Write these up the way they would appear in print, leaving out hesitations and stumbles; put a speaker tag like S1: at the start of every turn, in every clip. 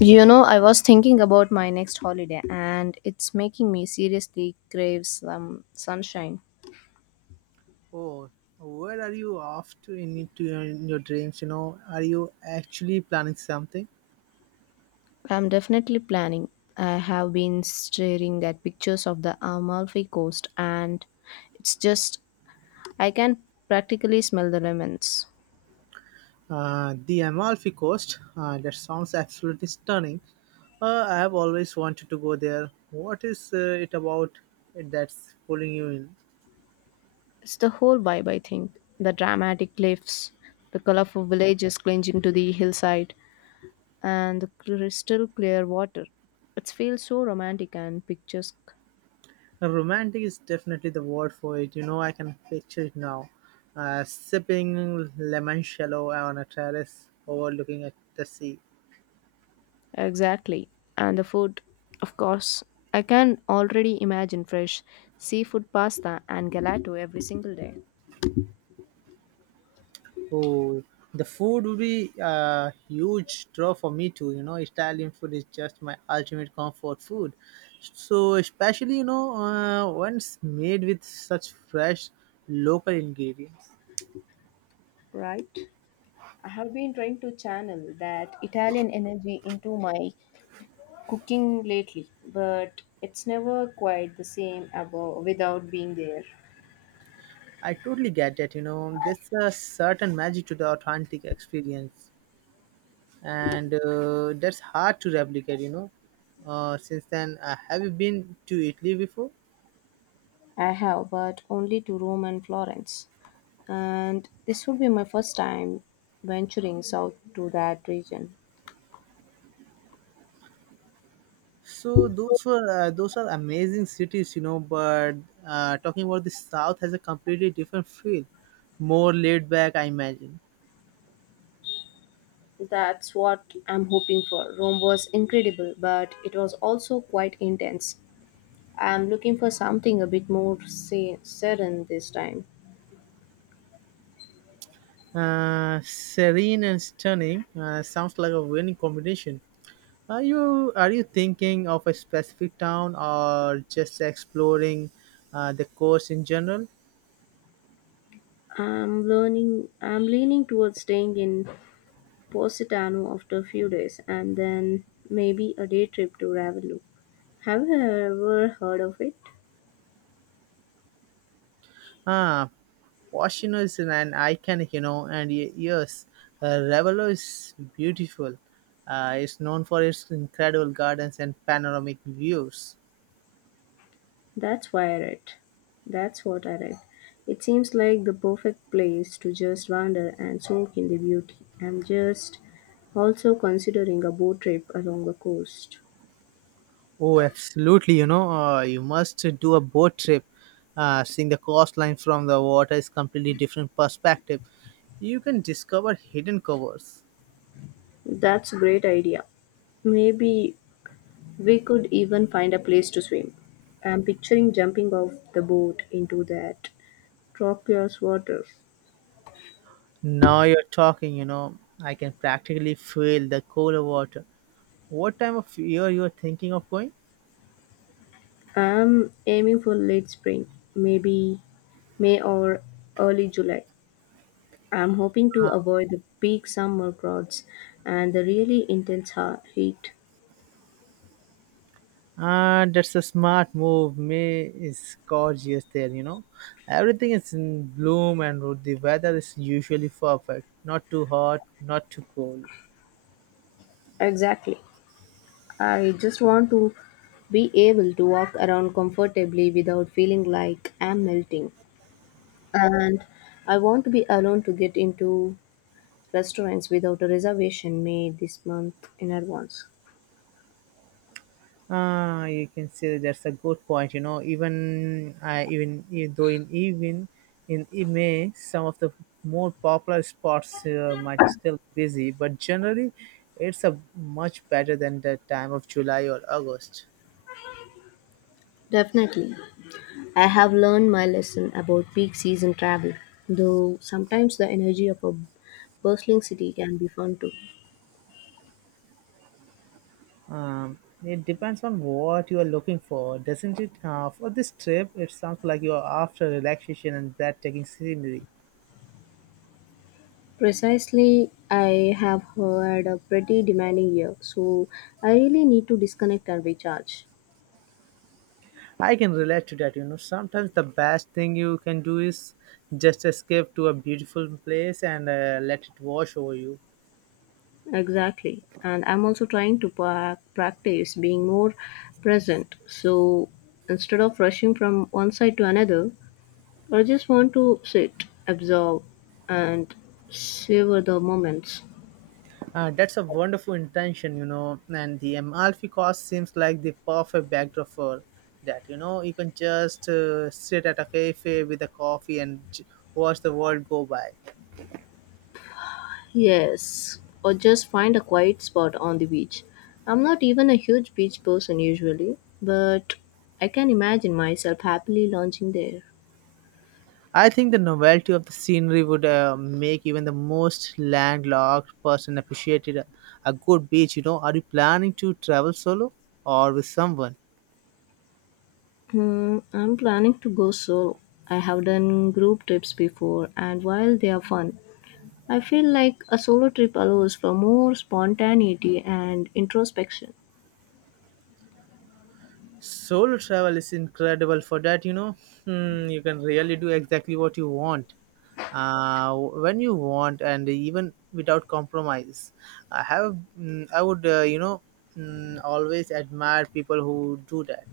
S1: You know, I was thinking about my next holiday and it's making me seriously crave some sunshine.
S2: Oh, where are you off to in your dreams? Are you actually planning something?
S1: I'm definitely planning. I have been staring at pictures of the Amalfi Coast and it's just, I can practically smell the lemons.
S2: The Amalfi Coast. That sounds absolutely stunning. I have always wanted to go there. What is it about it that's pulling you in?
S1: It's the whole vibe, I think. The dramatic cliffs, the colorful villages clinging to the hillside, and the crystal clear water. It feels so romantic and picturesque.
S2: Romantic is definitely the word for it. I can picture it now. Sipping lemon shallow on a terrace overlooking at the sea.
S1: Exactly. And the food, of course. I can already imagine fresh seafood pasta and gelato every single day.
S2: Oh, the food would be a huge draw for me too. Italian food is just my ultimate comfort food. So, especially, when made with such fresh local ingredients.
S1: Right. I have been trying to channel that Italian energy into my cooking lately, but it's never quite the same without being there.
S2: I totally get that, there's a certain magic to the authentic experience, and that's hard to replicate. Since then, have you been to Italy before?
S1: I have, but only to Rome and Florence. And this would be my first time venturing south to that region.
S2: So those are amazing cities. But talking about the South has a completely different feel, more laid back, I imagine.
S1: That's what I'm hoping for. Rome was incredible, but it was also quite intense. I'm looking for something a bit more say, serene this time.
S2: Serene and stunning sounds like a winning combination. Are you thinking of a specific town or just exploring the coast in general?
S1: I'm learning. I'm leaning towards staying in Positano after a few days, and then maybe a day trip to Ravello. Have you ever heard of it?
S2: Ah, Washington is an iconic, and yes, Ravello is beautiful. It's known for its incredible gardens and panoramic views.
S1: That's why I read. That's what I read. It seems like the perfect place to just wander and soak in the beauty. I'm just also considering a boat trip along the coast.
S2: Oh, absolutely, you must do a boat trip. Seeing the coastline from the water is completely different perspective. You can discover hidden covers.
S1: That's a great idea. Maybe we could even find a place to swim. I'm picturing jumping off the boat into that turquoise water.
S2: Now you're talking, I can practically feel the cooler water. What time of year you are thinking of going?
S1: I'm aiming for late spring, maybe May or early July. I'm hoping to avoid the peak summer crowds and the really intense heat.
S2: And that's a smart move. May is gorgeous there. Everything is in bloom and the weather is usually perfect. Not too hot, not too cold.
S1: Exactly. I just want to be able to walk around comfortably without feeling like I'm melting. And I want to be alone to get into restaurants without a reservation made this month in advance.
S2: Ah, you can say that's a good point. Even though in May, some of the more popular spots might still be busy, but generally it's a much better than the time of July or August.
S1: Definitely. I have learned my lesson about peak season travel, though sometimes the energy of a bustling city can be fun too.
S2: Um, it depends on what you are looking for, doesn't it? For this trip, it sounds like you are after relaxation and breathtaking scenery.
S1: Precisely, I have had a pretty demanding year, so I really need to disconnect and recharge.
S2: I can relate to that. Sometimes the best thing you can do is just escape to a beautiful place and let it wash over you.
S1: Exactly. And I'm also trying to practice being more present. So instead of rushing from one side to another, I just want to sit, absorb, and savor the moments.
S2: That's a wonderful intention. And the Amalfi Coast seems like the perfect backdrop for that, you know. You can just sit at a cafe with a coffee and watch the world go by.
S1: Yes, or just find a quiet spot on the beach. I'm not even a huge beach person usually, but I can imagine myself happily lounging there.
S2: I think the novelty of the scenery would make even the most landlocked person appreciate it. A good beach. Are you planning to travel solo or with someone?
S1: Hmm, I'm planning to go solo. I have done group trips before, and while they are fun, I feel like a solo trip allows for more spontaneity and introspection.
S2: Solo travel is incredible for that. You can really do exactly what you want, when you want, and even without compromise. I would, always admire people who do that.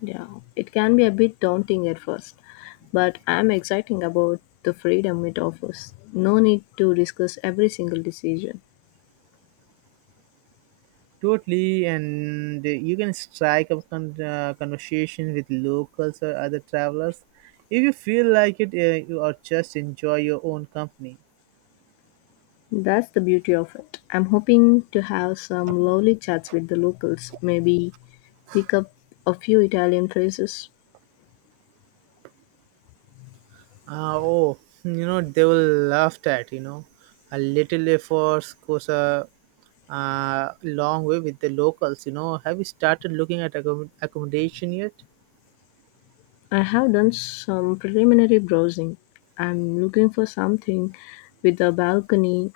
S1: Yeah, it can be a bit daunting at first, but I'm excited about the freedom it offers. No need to discuss every single decision.
S2: Totally, and you can strike up conversation with locals or other travelers if you feel like it, or just enjoy your own company.
S1: That's the beauty of it. I'm hoping to have some lovely chats with the locals, maybe pick up a few Italian phrases.
S2: Oh, you know they will laugh at a little effort goes a long way with the locals. Have you started looking at accommodation yet?
S1: I have done some preliminary browsing. I'm looking for something with a balcony,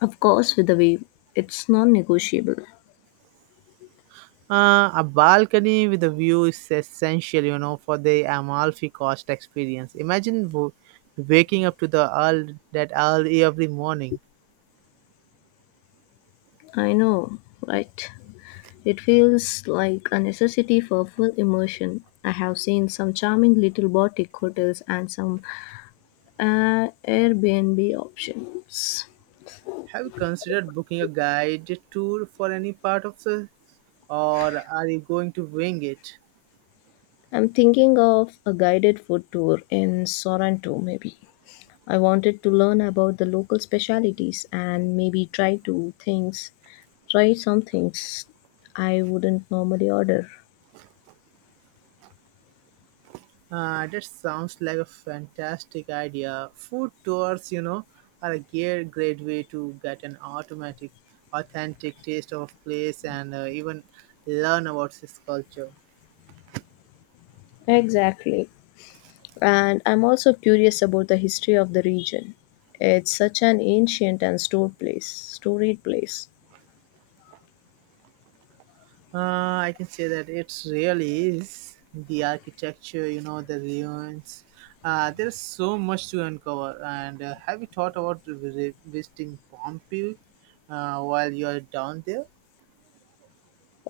S1: of course, with a view. It's non negotiable.
S2: A balcony with a view is essential, for the Amalfi Coast experience. Imagine waking up to the all that early every morning.
S1: I know, right? It feels like a necessity for full immersion. I have seen some charming little boutique hotels and some Airbnb options.
S2: Have you considered booking a guided tour for any part of the, or are you going to wing it?
S1: I'm thinking of a guided food tour in Sorrento, maybe. I wanted to learn about the local specialities and maybe try to things, try some things I wouldn't normally order.
S2: That sounds like a fantastic idea. Food tours, are a great, great way to get an authentic taste of a place and even learn about its culture.
S1: Exactly. And I'm also curious about the history of the region. It's such an ancient and stored place, storied place.
S2: I can say that it really is the architecture, the ruins. There's so much to uncover. And have you thought about visiting Pompeii while you're down there?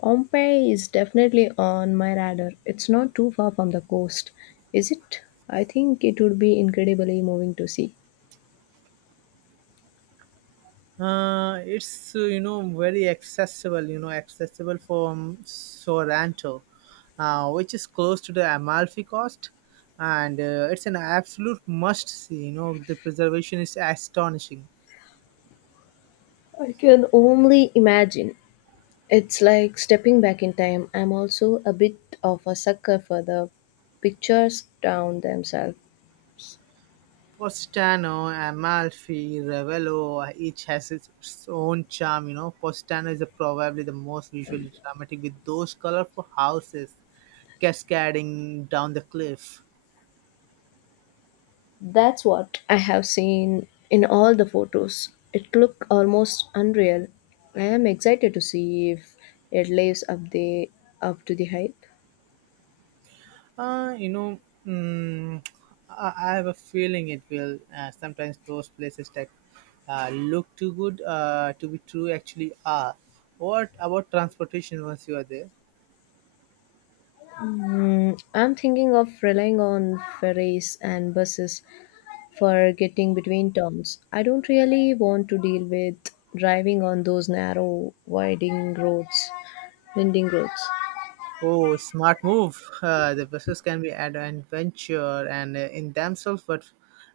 S1: Pompeii is definitely on my radar. It's not too far from the coast, is it? I think it would be incredibly moving to see.
S2: It's very accessible from Sorrento, which is close to the Amalfi Coast, and it's an absolute must see. The preservation is astonishing.
S1: I can only imagine. It's like stepping back in time. I'm also a bit of a sucker for the pictures down themselves.
S2: Positano, Amalfi, Ravello each has its own charm. Positano is probably the most visually dramatic with those colorful houses cascading down the cliff.
S1: That's what I have seen in all the photos. It looked almost unreal. I am excited to see if it lives up the up to the hype.
S2: Uh, you know, mm, I have a feeling it will. Sometimes those places that look too good to be true actually are. What about transportation once you are there?
S1: Mm, I'm thinking of relying on ferries and buses for getting between towns. I don't really want to deal with driving on those winding roads.
S2: Oh, smart move. The buses can be an adventure and in themselves, but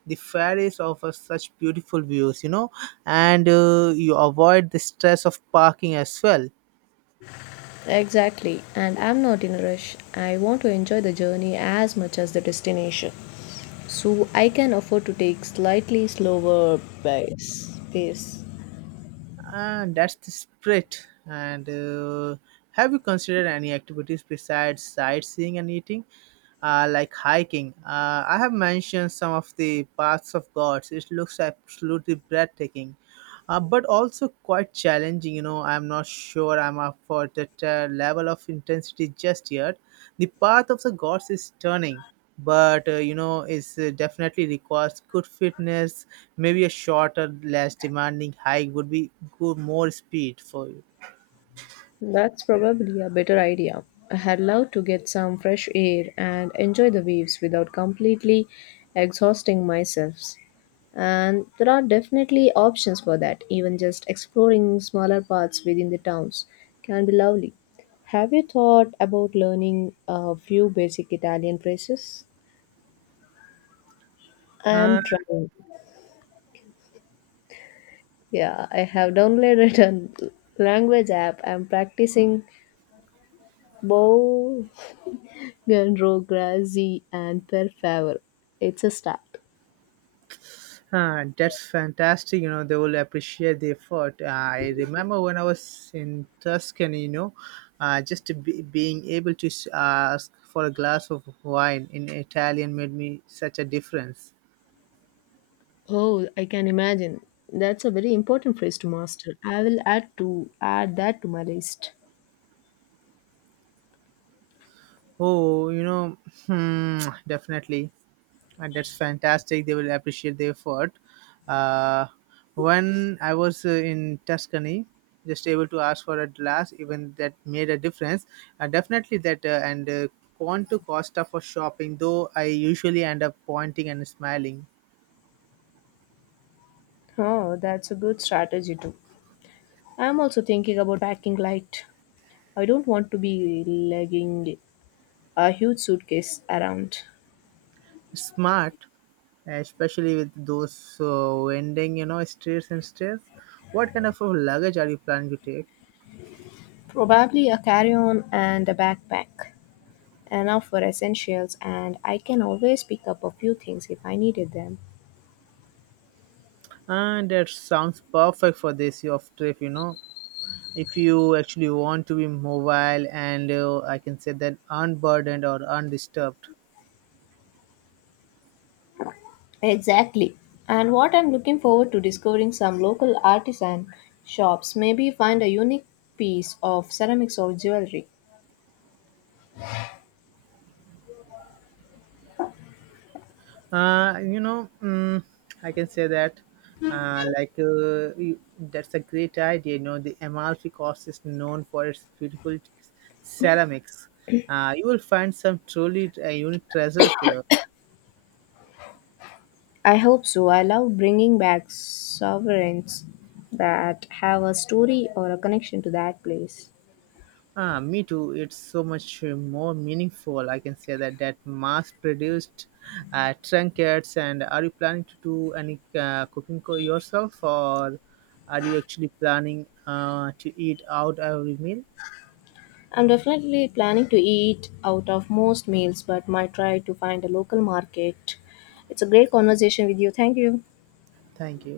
S2: the ferries offer such beautiful views, and you avoid the stress of parking as well.
S1: Exactly, and I'm not in a rush. I want to enjoy the journey as much as the destination, so I can afford to take slightly slower pace. pace.
S2: And that's the spirit. And have you considered any activities besides sightseeing and eating, like hiking? I have mentioned some of the paths of gods. It looks absolutely breathtaking, but also quite challenging. I'm not sure I'm up for that level of intensity just yet. The path of the gods is stunning, but it's definitely requires good fitness, maybe a shorter, less demanding hike would be good more speed for you.
S1: That's probably a better idea. I'd love to get some fresh air and enjoy the waves without completely exhausting myself. And there are definitely options for that. Even just exploring smaller paths within the towns can be lovely. Have you thought about learning a few basic Italian phrases? I'm
S2: Uh,
S1: trying. Yeah, I have downloaded a language app. I'm practicing both Gandro, Grazi, and Per Favor. It's a start.
S2: that's fantastic. They will appreciate the effort. I remember when I was in Tuscany, just being able to ask for a glass of wine in Italian made me such a difference.
S1: Oh, I can imagine. That's a very important phrase to master. I will add that to my list.
S2: Oh, hmm, definitely. And that's fantastic. They will appreciate the effort. Uh, when I was in Tuscany, just able to ask for a glass, even that made a difference. Definitely that, and want to Costa for shopping, though I usually end up pointing and smiling.
S1: Oh, that's a good strategy too. I'm also thinking about packing light. I don't want to be lugging a huge suitcase around.
S2: Smart, especially with those vending, streets and stairs. What kind of luggage are you planning to take?
S1: Probably a carry-on and a backpack. Enough for essentials, and I can always pick up a few things if I needed them.
S2: And that sounds perfect for this year of trip, if you actually want to be mobile, and I can say that unburdened or undisturbed.
S1: Exactly. And what I'm looking forward to discovering some local artisan shops, maybe find a unique piece of ceramics or jewelry.
S2: uh you know mm, I can say that uh, like uh, you- that's a great idea. The Amalfi Coast is known for its beautiful ceramics. You will find some truly unique treasures there.
S1: I hope so. I love bringing back sovereigns that have a story or a connection to that place.
S2: Ah, me too. It's so much more meaningful. I can say that that mass-produced trinkets. And are you planning to do any cooking yourself, or are you actually planning to eat out every meal?
S1: I'm definitely planning to eat out of most meals, but might try to find a local market. It's a great conversation with you. Thank you.
S2: Thank you.